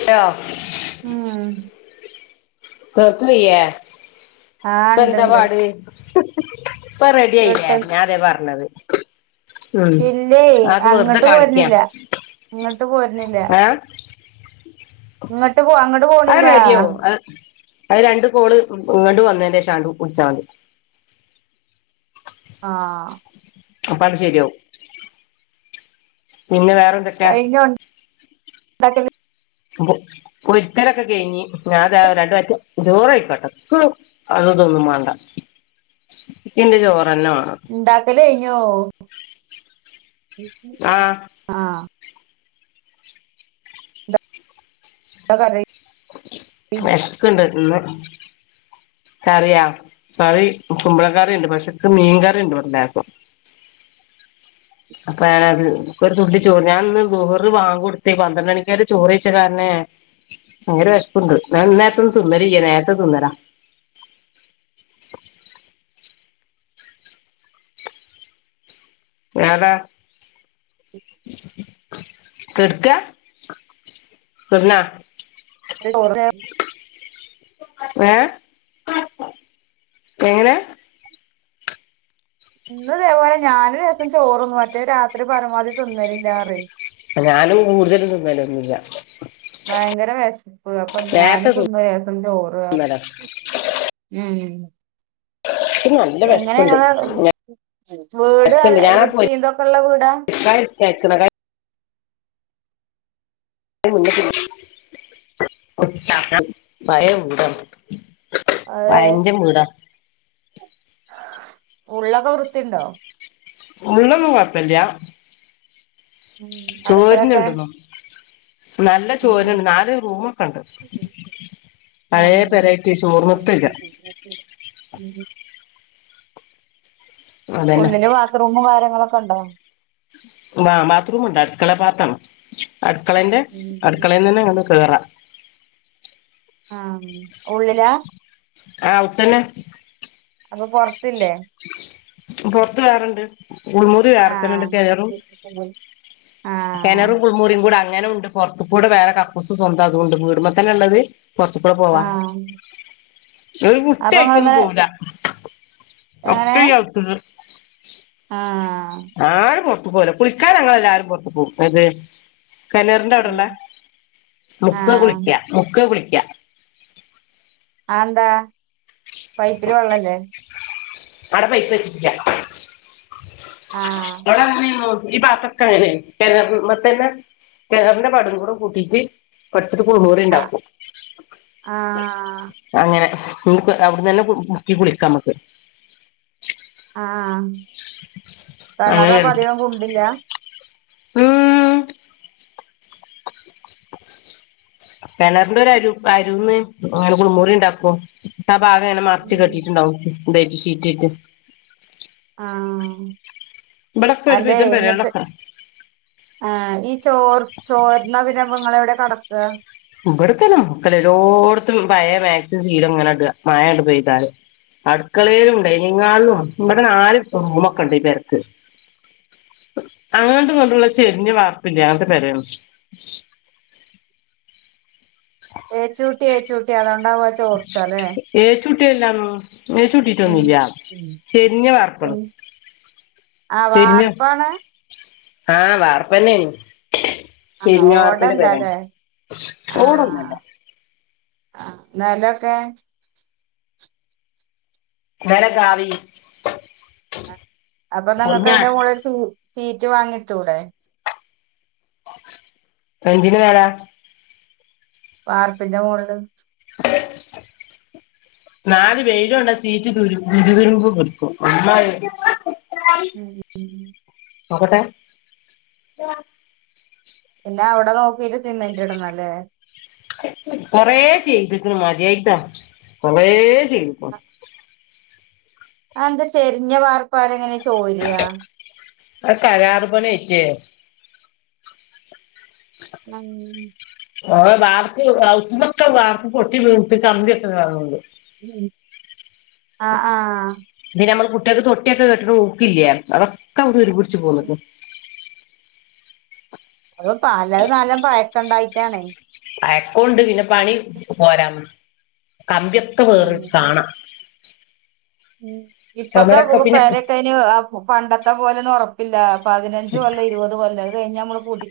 Hello ഉം കക്കീയ ആ പ്പെന്താ ഇണ്ട്ണ്ട് പാട് ഇപ്പൊ റെഡി ആയില്ലേ കിട്ടും ഞാൻ അതെ പറഞ്ഞത് ഉം ഇല്ലേ അതൊക്കെ വെറുതെ അങ്ങോട്ട് കാണിക്ക പോരുന്നില്ല അങ്ങോട്ട് പോരുന്നില്ല ഏ അത് ഇങ്ങോട്ട് പോ അങ്ങോട്ട് പോണില്ല റെഡിയാവും അത് അത് രണ്ട് കോള് ഇങ്ങണ്ട് വന്നതിന്റെ ശേഷം ആണ്ട് വിളിച്ചാൽ മതി ആഹ് അപ്പ അങ്ങട് ശെരിയാവും പിന്നെ വേറെ എന്തൊക്കെയാ [inaudible] അത [unintelligible] കുളിക്കലൊക്കെ കഴിഞ്ഞ് ഞാൻ ദാ രണ്ടു വറ്റ് ചോറ് കയിക്കട്ടെ അതൊന്നും വേണ്ട ന്റെ ജോർ ഉണ്ടാക്കലേ കഴിഞ്ഞോ ആഹ് ആഹ എന്താ കറി വഷക്കണ്ട് ഇന്ന് കറിയാ കറി കുമ്പളക്കറുണ്ട് പക്ഷേക്ക് മീൻകറിിയുണ്ട് ഇവിടെ ലേസം അപ്പൊ ഞാനത് ഒരു തുള്ളി ചോറ് ഞാനന്ന് ളുഹറ് ബാങ്ക് കൊടുത്തി പന്ത്രണ്ട് മണിക്കര് ചോറ് കഴിച്ച കാരന ഭയര വിശപ്പുണ്ട് ഞാൻ ഇന്നരത്ത നിന്നണില്യ നേരത്തെ തിന്ന താ ഞതാ [inaudible] കെട്ക്കാ കെട്ന്നാ ഏഹ എങ്ങനെ ഇന്ന്തേപോലെ ഞാന ലേശം ചോറന്നു മറ്റേ രാത്രി പരമാവധി തിന്നലില്ലതെ ഞാനും കൂടുതലും തിന്നലൊന്നുമില്ല ഭയങ്കര വിശപ്പ് അപ്പൊ നേരത്തെ ഞാനും തിന്നു ലേഷം ചോറ തിന്നലാ ഉം എനിക്ക്നല്ല എങ്ങനെ വിഷപ്പുണ്ട് ഇങ്ങളെ വീട് നല്ല ഞാവിഷപ്പുണ്ട് ഞാനാ വൃത്തി പൊരി ഇതൊക്കെള്ള വീടാ എന്തായാലും കേക്കണ ഭയ ഉണ്ട [inaudible] അതെ പയഞ്ച വീടാ ഉള്ളൊക്കെ വൃത്തിയണ്ടോ ഉള്ളൊന്നും കുഴപ്പില്ല ഉം അടുക്കളൊക്കെ നല്ല ഉം ചോരുണ്ട് നാല് റൂമൊക്കെ ഉണ്ട് ആഹ് പഴയ പേരായിട്ട് ചോർന്നത്തല്ല ഉം അതന്നെ ഉള്ളില് ബാത്റൂമും കാര്യങ്ങളൊക്കെ ഉണ്ടോ ബാത്റൂമ ഉണ്ട് അടുക്കള ഭാഗത്തണ് അടുക്കളന്റെ അടുക്കളയി തന്നെ ങ്ങട് കേറാം ആ ഉള്ളിലാ ആ അകത്തന്നെ അപ്പൊ പൊറത്തില്ലേ പൊറത്ത് വേറണ്ട് കുൾമുറി വേറെ തന്നണ്ട് ആഹ് കേറും ആഹ് കിനറും കുൾമുറിയും കൂടെ അങ്ങനെ ഉണ്ട് പുറത്ത കൂടെ വേറെ കക്കൂസ് സ്വന്തം അതുകൊണ്ട് വീടുമ്പോ തന്നെ ഉള്ളത് പുറത്തകൊട പോവാ ആഹ് ഒരു അപ്പൊ കുട്ടിയയിക്ക ഒന്നും ഇങ്ങള് പോവില്ല അപ്പ ആത്തത് [inaudible] ആഹ ആരും പുറത്തു പോവല്ല കുളിക്കാനങ്ങല്ലആരും പുൊറത്തു പോകും ഏത് കനറിന്റെ അവിടെല്ല മുക്ക ആഹ് കുളിക്ക മുക്ക കുളിക്ക ആന്താ പൈപ്പില് വെള്ളല്ലേ ആട പൈപ്പ് വെച്ചിട്ടില്ല ആഹ് [inaudible] ഈ ഭാഗത്തക്കെ അങ്ങനെയാണ് കിണ മറ്റേയില്ല കിണറിന്റെ പടവും കൂടെ കൂട്ടിട്ട് വെച്ചൊരു കുളിമുറി ആഹ് ഉണ്ടാക്കും ആഹ് അങ്ങനെ നമ്മക്ക് അവിടന്ന് തന്നെ മുക്കി കുളിക്കാം മ്മക്ക് ആ കിണറ് അപ്പോ അതികോം കുണ്ടില്ല മ്മ് കെണറിന്റെ ഒരു അരു അരുന്ന് അങ്ങനെ കുളിമുറി ഉണ്ടാക്കും ആ ഭാഗമിങ്ങനെ മറച്ച് കെട്ടിട്ടുണ്ടാവും ബെഡ് ഷീറ്റിട്ട് ആഹ് ഇവിടൊക്കെ ഒരു വിധം വരേണക്കാ ആ ഈ ചോർ ചോർന്ന പിന്നെപ്പോ നിങ്ങളെവിടെ കെടക്കുക ഇവിടത്തെന്നെ മുക്കലോരോടത്തും പഴയ മാക്സി ശീലം ഇങ്ങനെ ഇടാ മായ ഇണ്ട് പെയ്താല് അടുക്കളയിലും ഡെയിനിങ് ഹാളിലും ഇവിടെ നാലു റൂമൊക്കെ ഇണ്ട് ഈ പെരക്ക് അങ്ങോട്ട് കൊണ്ടുള്ള ചെരിഞ്ഞ വാർപ്പില്ല അങ്ങക്ക് പെരയാണ് ഏച്ചൂട്ടി ഏച്ചൂട്ടി അതോണ്ടാവും ആ ചോർച്ചല്ലേ ഏറ്റുട്ടിയല്ല ഏറ്റുട്ടൊന്നൂല്ല ചെരിഞ്ഞ വാർപ്പാണ് ആ വാർപ്പാണ് ആ വാർപ്പന്നെയാനി ആ ചെരിഞ്ഞ വാർപ്പിന്റെ പെരയാ ഓടല്ലല്ലേ ആ ഓടൊന്നുമല്ല ആ നിലൊക്കെ നിലം കാവി അപ്പൊ നിങ്ങക്ക് പൊളിഞ്ഞാ അതിന്റെ മോളിൽ സീ ഷീറ്റ് വാങ്ങിട്ടൂടെ എന്തിനു മേല വാർപ്പിന്റെ മോളിൽ നാലു വെയിലൊണ്ട ഷീറ്റ് ദുരു തുരുമ്പ് പിടിക്കും അമ്മാതിരി ഉം നോക്കട്ടെ എന്നാ അവിടെ നോക്കിട്ട് സിമെന്റ് ഇടന്നല്ലേ കൊറേ ചെയ്തിക്ക്ണ് മതിയായിട്ടാ കൊറേ ചെയ്തിക്ക്ണ് അത് എന്താ ചെരിഞ്ഞ വാർപ്പാതെങ്ങനെ ചെ അ കരാറു പണി ഏറ്റെ ഉം ഓ വാർപ്പ് അവുത്തുന്നൊക്കെ വാർപ്പ് പൊട്ടി വീണിട്ട് കമ്പിയൊക്കെ കാണുന്നുണ്ട് ഉം ആ ആ നമ്മൾ കുട്ടിക്ക് തൊട്ടിയൊക്കെ കെട്ടണ ഹുക്കില്ലേ അതൊക്കെ അങ്‌ തുരുമ്പ് പിടിച്ചു പോന്നിക്ക്ണ് അപ്പൊ കാലാ കാലം പയക്കണ്ടായിട്ടാണ് പയക്കൊണ്ട് പിന്നെ പണി പോരാ കമ്പിയൊക്കെ വേറേ കാണാം ഉം ഇപ്പത്തെ ചുമരൊക്കെ പിന്നെ പെരേക്കെ അയിന് പണ്ടത്തെ പോലൊന്നും ഉറപ്പില്ല പതിനഞ്ച് കൊല്ലം ഇരുപത് കൊല്ലം അത് കഴിഞ്ഞാ നമ്മൾ പുതു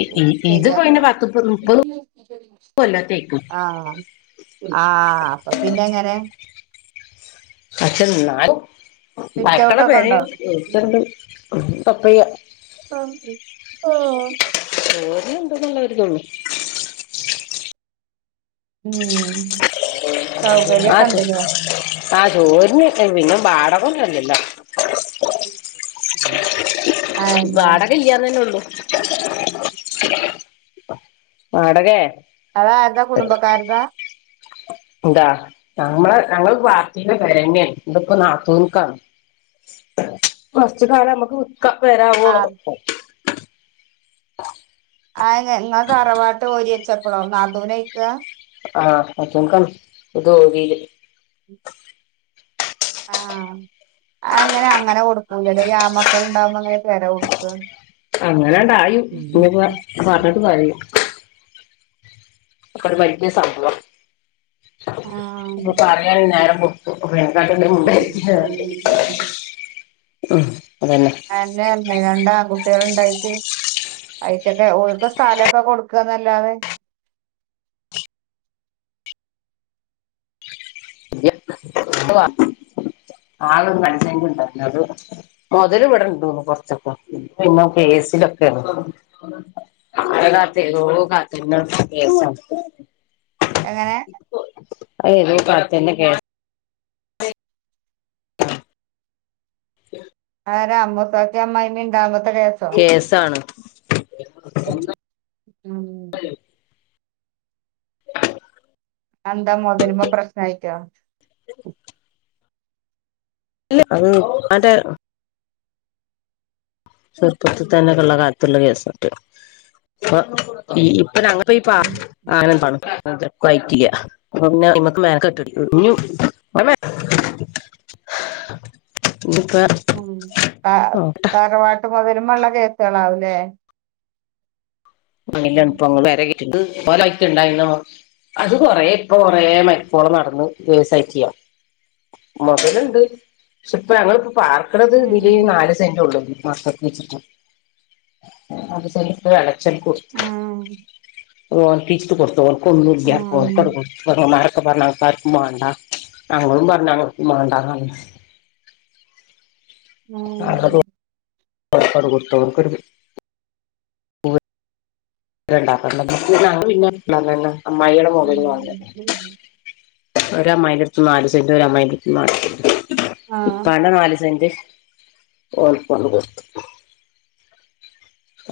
ഇ ഇ ഇതിപ്പോ പിന്നെ ശരിയാക്കണം പത്ത് മുപ്പത് കൊല്ലാത്തേക്കും ആ ആ ആ അപ്പൊ പിന്നെ എങ്ങനെ പക്ഷ എന്നാലും സിറ്റ് പയകള ഔട്ട് ഒക്കെ ഉണ്ടോ പേരെണ് [unintelligible] ഓ ഓര് എന്തോന്നുള്ള ഒരിതുള്ളു ഉം ആ സൗകര്യൊക്കെ ഉണ്ടല്ലേ ആ ചോരുന്നു പിന്നെ വാടകൊന്നുഅല്ലല്ലോ അയന്നെ വാടക ഇല്യാനല്ലേഉള്ളു വാടകെ അത് അരുടെ കുടുംബകാരതാ. എന്താ ഞമ്മളെ ഞങ്ങൾ പാർട്ടി വരങ്ങെയാണ് ഇതി ഇപ്പോ നാത്തൂനുക്കാ. വസ്തു കാലം നമുക്ക് നിക്ക പെര ആവുവോളം ആഹ് ആ ഞങ്ങൾ തറവാട്ട് ഓഹരി വെച്ചപ്പളോ നാത്തൂന് അയ്ക ആ നാത്തൂൻ കാണ് ഇത് ഒരീൽ ആ അങ്ങനെ അങ്ങനെ കൊടുക്കാൻ കഴിയും ഈ ആ മ്മക്കൾ ഇണ്ടാവുമ്പോ എങ്ങനെ പെര കൊടുക അങ്ങനെണ്ടായും ഇനിയിപ്പം പറഞ്ഞിട്ട് പറയും അപ്പൊ ഒരു വലിയ സംഭ. വം ഇപ്പ പറയാൻ നേരമ്പോ ആ അല്ലെ അല്ലെ രണ്ടആൺ കുട്ടികള് ഉണ്ടായിട്ട് അഴച്ചൊക്കെ ഓക്ക സ്ഥലം ഒക്കെ കൊടുക്കുകന്നല്ലാതെ? ആള് മനസ ഉണ്ടായിരുന്നു അത് മുതല് ഇവിടെണ്ടോന്നുന്നു കൊറച്ചൊക്കെ പിന്ന ഒക്കെ [unintelligible] നമ്മള് കാത്തിരുന്നോളു കാത്തിരുന്നിപ്പം കേസായി. എങ്ങനെ [unintelligible] ആ അമ്മത്തോക്കെ അമ്മായിയമ്മ ഉണ്ടാവോ കേസാണ് [unintelligible] എന്താ മൊതലിൻ മേൽ പ്രശ്നം ആയിട്ടോ? ഇല്ല അത് അന്റെ ചെറുപ്പത്തിൽ തന്നെക്കെയുള്ള കാലത്തുള്ള കേസ്. അപ്പൊ ഈ ഇപ്പ ഞങ്ങ [unintelligible] [unintelligible] ഉം. ത നോക്കട്ടെ തറവാട്ട് മുതലുമേലുള്ള കേസുകളാല്ലേ? [unintelligible] അത് കൊറേഇപ്പ കൊറേ മരുപ്പോള് നടന്ന് കേസ് അയക്കുക. മൊതലുണ്ട്. പക്ഷെ ഇപ്പ ഞങ്ങൾ പാർക്കണത് ഇതില് ഉം നാല് സെന്റ് ഉള്ളു. [unintelligible] [unintelligible] അപ്പൊ പറഞ്ഞു ഉം ഉം ഞങ്ങൾക്ക് ആർക്കും മാണ്ടാന്ന് ഞങ്ങളും പറഞ്ഞു ഞാൻ കുമ്മാണ്ടാന്ന് [unintelligible] [unintelligible] ഉം ഉം ഒരഅമ്മായിയുടെഅടുത്തുന് നാല് സെന്റ് ഒരഅമ്മായിയുടെ അടുത്ത നാല് സെന്റ് ആഹ് ഉപ്പാന്റെ നാല് സെന്റ് ഓൾക്ക് കൊണ്ടു കൊടുത്തു.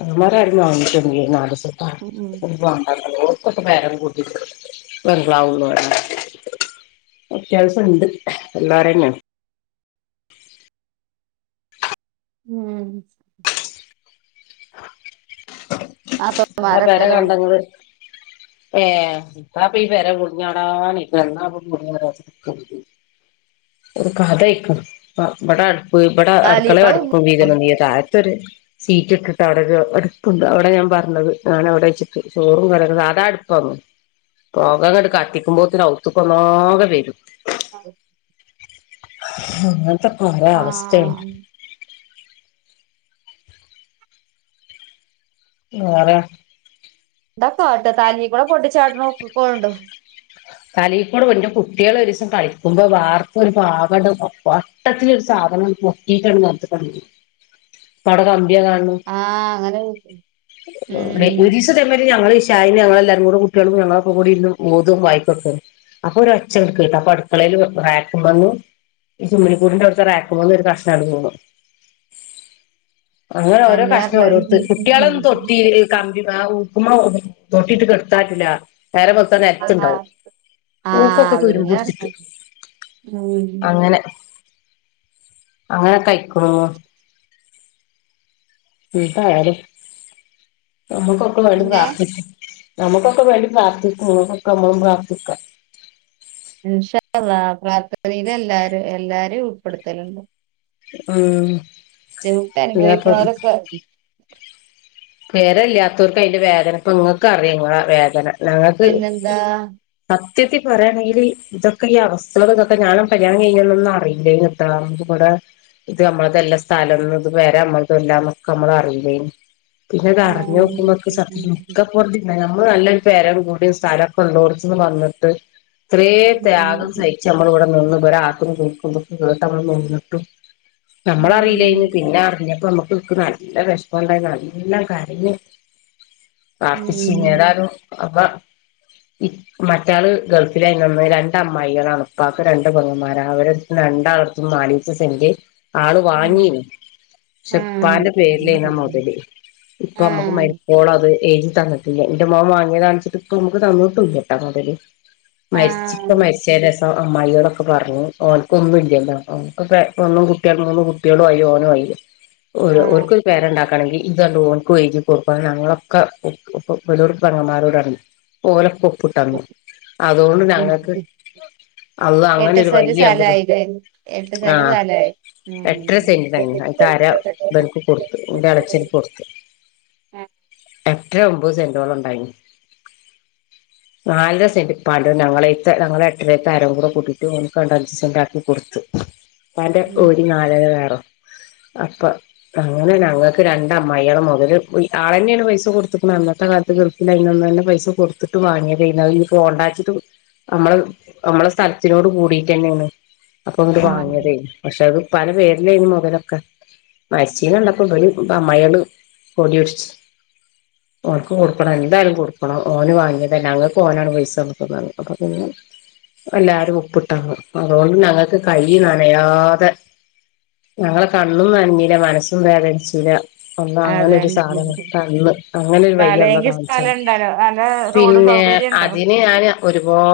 അവൻമാരാരും വാങ്ങിച്ചില്ലേ നാല് സെന്റ് ഉം ആ ഓർക്ക് ഒക്കെപരം കൂട്ടി ബംഗ്ളാവന്ന അത്യാവശ്യം ഉണ്ട് എല്ലാവരുടെയും ഉം. ആ പെര നാത്തൂന്മാരൊക്കെല്ലേ കണ്ട നിങ്ങള്? ഏ ഏത്തപ്പ പേര പൊളിഞ്ഞാടനയിക്കന് എന്നാപ്പ പൊളിഞ്ഞാടാ വിചാരിച്ച കപ്പ ഒരു കത ആക്കും അടുപ്പ അടുക്കള താലീക്കള അടുപ്പും വീത ഇ സീറ്റ് ഇട്ടിട്ട് അവിടെ അടുപ്പ് ഉണ്ട് അവിടെ ഞാൻ പറഞ്ഞത് ആാണ് എവിടെ വച്ചി ചോറും കറങ്ങുന്നത് അതാ അടുപ്പന്ന് പോകങ്ങട്ട് കത്തിക്കുമ്പോത്തിന് ഔത്തക്കന്നകെ വരും ആ അങ്ങത്തെ കൊറെ അവസ്ഥയാണ് ആഹ് ആരാ ഇന്താക്കട്ട് താനീ കൂടെ പൊട്ടിച്ചാട്ട കൊണ്ടോ കലിയിൽക്കൂടെ എന്റെ കുട്ടികള ഒരു ദസം കളിക്കുമ്പോ വാർത്ത ഒരു പാകടം വട്ടത്തിൊരു സാധനം പൊക്കിയിട്ടാണ് നിലത്തുകാണ് വീണ് അധ ക പടക ആഹ് അങ്ങനെ ഉം ഒരു ദിവസത്തെ മാരി ഞങ്ങൾ ചായയ്ന് ഞങ്ങളെല്ലാരും കൂടെ കുട്ടിയേളും ഞങ്ങളൊക്കെ കൂടി ഇര്ന്ന് ഓതും വായ്ക്കും [unintelligible] അപ്പൊ ഒരച്ചങ്ങ് കേട്ട് അപ്പൊ അടുക്കളേല് റേക്ക് മ്മന്ന് ഈ ചുമനിക്കൂടിന്റെ അടുത്തെ റേക്കുമ്മന്ന് ഒരു കഷ്ണാണ്ട് വീണു അങ്ങനെ ഓരോ അന്നെ കഷ്ണം ഓരോരുത്ത് കുട്ടിയേളൊന്നും തൊട്ടി പറഞ്ഞത് കമ്പി ആ ഹുക്ക് മ തൊട്ടിട്ട് കിടത്താ റ്റൂല്ല നേരം വെള്ത്താ നെൽത്തുണ്ടാവും ആഹ് പൂക്കൊക്കെ അതന്നെ തുരുമ്പുട്ച്ട്ട് ഉം അങ്ങനെ അങ്ങനക്കയ്ക്കുണൂ ഉം എന്തായാലും നമ്മുക്കൊക്കെ വേണ്ടി പിന്നെ പ്രാർത്ഥി നമ്മുക്കൊക്കെ വേണ്ടി പ്രാർത്ഥിക്കു നിങ്ങക്കൊക്കെ നമ്മളും പ്രാർത്ഥിക്കാം ഇൻഷാ അള്ളാഹ് പ്രാർത്ഥനേൽ എല്ലാരും എല്ലാരിം ഉൾപ്പെടുത്തലുണ്ട് ആഹ് ദ്ധിമുട്ട് അനുഭവിക്ക്ണോലെ [unintelligible] പേരല്യാത്തോർക്ക് അതിന്റെ വേദന ഇപ്പം ഇങ്ങൾക്കറിയാ ഇങ്ങള വേദന ഞങ്ങൾക്ക് പിന്നെന്താ പത്ത് ത്യത്തി പറയാണെങ്കിൽ ഇതൊക്കെ ഈ അവസ്ഥകൾ ഇതൊക്കെ ഞാനും കല്യാണം കഴിഞ്ഞൊന്നന്നൊന്നും അറിയില്ലേനി [unintelligible] ഇവടെ ഇത് നമ്മളതല്ല സ്ഥലം ഇത് പെര നമ്മളതല്ലാന്നൊക്കെ നമ്മൾ അറില്ലേനി പിന്നെത് ആഹ് അറിഞ്ഞോക്കുമ്പം ഇൻക് സത്യത്തി നിക്ക പൊറുതി ഇണ്ടായ്ന്നില്ല നമ്മ ള് നല്ലൊരു പെരം കുടിം സ്ഥ ലൊക്കെ ഉള്ളോടത്ത് ന്ന് മന്നിട്ട് ഇത്രേ ത്യാഗം സഹിച്ച് നമ്മൾ ഇവിടെ നിന്ന് ഇബടെ ആക്കും തൂക്കും ഇതൊക്കെ കേട്ട് നമ്മള് നിന്നിട്ടും നമ്മളറിയില്ലേനി പിന്നെ അറിഞ്ഞപ്പോ നമ്മുക്ക് ഒക്ക് നല്ല വിഷമംണ്ടായി നൽ ല്ലം കരഞ്ഞ് ഉം വാപ്പിച്ചിനെ ഉം ഏതാലും അപ്പ മറ്റാള് ഗൾഫിലായിന്നു അന്ന് രണ്ടമ്മായേളാണ് ഇപ്പാക്ക് രണ്ട് പൊങ്ങന്മാര അവരടത്ത് [unintelligible] ങ്ങളട്ത്തും നാലീച്ച സെൻ്റ് ആള് ഉം വാങ്ങീനി ആഹ് പക്ഷെപ്പാന്റെ പേരിലേന്നാ മുതല് ഇപ്പൊ നമ്മക്ക് ആഹ് മരിക്കോളത് എയ്തി തന്നിട്ടില്ല. ഇന്റെ മോൻ വാങ്ങിയതാണിച്ചിട്ട് ഇപ്പ നമുക്ക് തന്നിട്ടൂല്ല ട്ടോ മുതല് മരിച്ചി ആഹ് പ്പ മരിച്ചേരെഷം [unintelligible] അമ്മായേളൊക്കെ പറഞ്ഞു ഓൻക്ക് ഒന്നും ഇല്ലല്ലോ ഓൻക്ക് പെ പെണ്ണും കുട്ടിയേളും മൂന്ന് കുട്ടിയേളും ആയി ഓനു ആയി [unintelligible] ഓല് ആഹ് ഓൽക്കൊരു പെരണ്ടാക്കണെങ്കി ഇത് രണ്ടും ഓൻക്കു എഴുതി കൊടുക്കണം ഞങ്ങളൊക്കെ ഇപ്പ ഇബലോട് പെങ്ങമ്മാരോടർഞ് ഓലൊക്കൊ പ്പ്ട്ടന്നു. അതോണ്ട് ഞങ്ങൾക്ക് അള്ളാ എട്ട് അങ്ങനൊരു സെന്റ് വയ്യ് ഞങ്ങക്ക് തന്ന് സ്ഥലായില്ലേ എട്ട് സെന്റ് ആഹ് സ്ഥലായി എട്ടര സെൻ്റ് [unintelligible] അയ്ത്തര ബെനിക്ക് കൊടുത്ത് ഇന്റെ എളച്ചൻക്ക് കൊടുത്ത് എട്ടര ഒമ്പത് സെന്റോളം ഉണ്ടായി നി നാലര സെന്റ് ഇപ്പാൻ്റെതും ഞങ്ങളേത്തെ ഞങ്ങളെ എട്ടരത്തെ അരിം കൂടെ കൂട്ടിട്ട് ഓൻക്ക് അവ്ടെ അഞ്ച് സെന്റ് ആക്കി കൊടുത്തു ഇപ്പാന്റെ ഓരി നാലര വേറും അപ്പൊ അങ്ങനെ ഞങ്ങൾക്ക് രണ്ട് അമ്മായേളെ മുതൽ പോയി ആളന്നെയാണ് പൈസ കൊടുത്തുക്കുണു അന്നത്തെ കാലത്ത് ഗൾഫിലായ്ന്നന്നെന്നെ പൈസ കൊടുത്തിട്ട് വാങ്യ തെന്നു. അ ഇഞ് പോണ്ടച്ചിട്ട് നമ്മള നമ്മളെ സ്ഥലത്തിനോട് കൂടിട്ട് തന്നെണ് അപ്പൊ ഓല് ആഹ് വാങ്ങിയതേനി. പക്ഷെ അത് ഇപ്പാരെ പേരിലേനി മുതലൊക്കെ മരിച്ചേനിവന്നപ്പോ ബല് അമ്മയോള് കൊടിട്ച്ച് ഓൻക്ക് കൊടുക്കണം എന്തായാലും കൊടുക്കണം ഓന് വാങ്ങിയതാ ഞങ്ങക്ക് ഓനാണ് പൈസ തന്ന്ക്ക് പറഞ്ഞ് അപ്പൊ പിന്നെ എല്ലാരും ഒപ്പിട്ടന്ന് അതോണ്ട് ഞങ്ങക്ക് കൈ നനയാതെ ഞങ്ങളെ കണ്ണും നനഞ്ഞില മനസ്സും വേദനിച്ചില അതെ അന്നങ്ങനൊരു സാധനം കന്ന് അങ്ങനെരു വയ്യള്ള സ്ഥലെങ്കി കാണിച്ചെന്ന് സ്ഥലണ്ടല്ലോ നല്ല പി റോഡ് ഏഹ് സൗകര്യണ്ടോ അതിന് ഞാൻ ഒരുപാ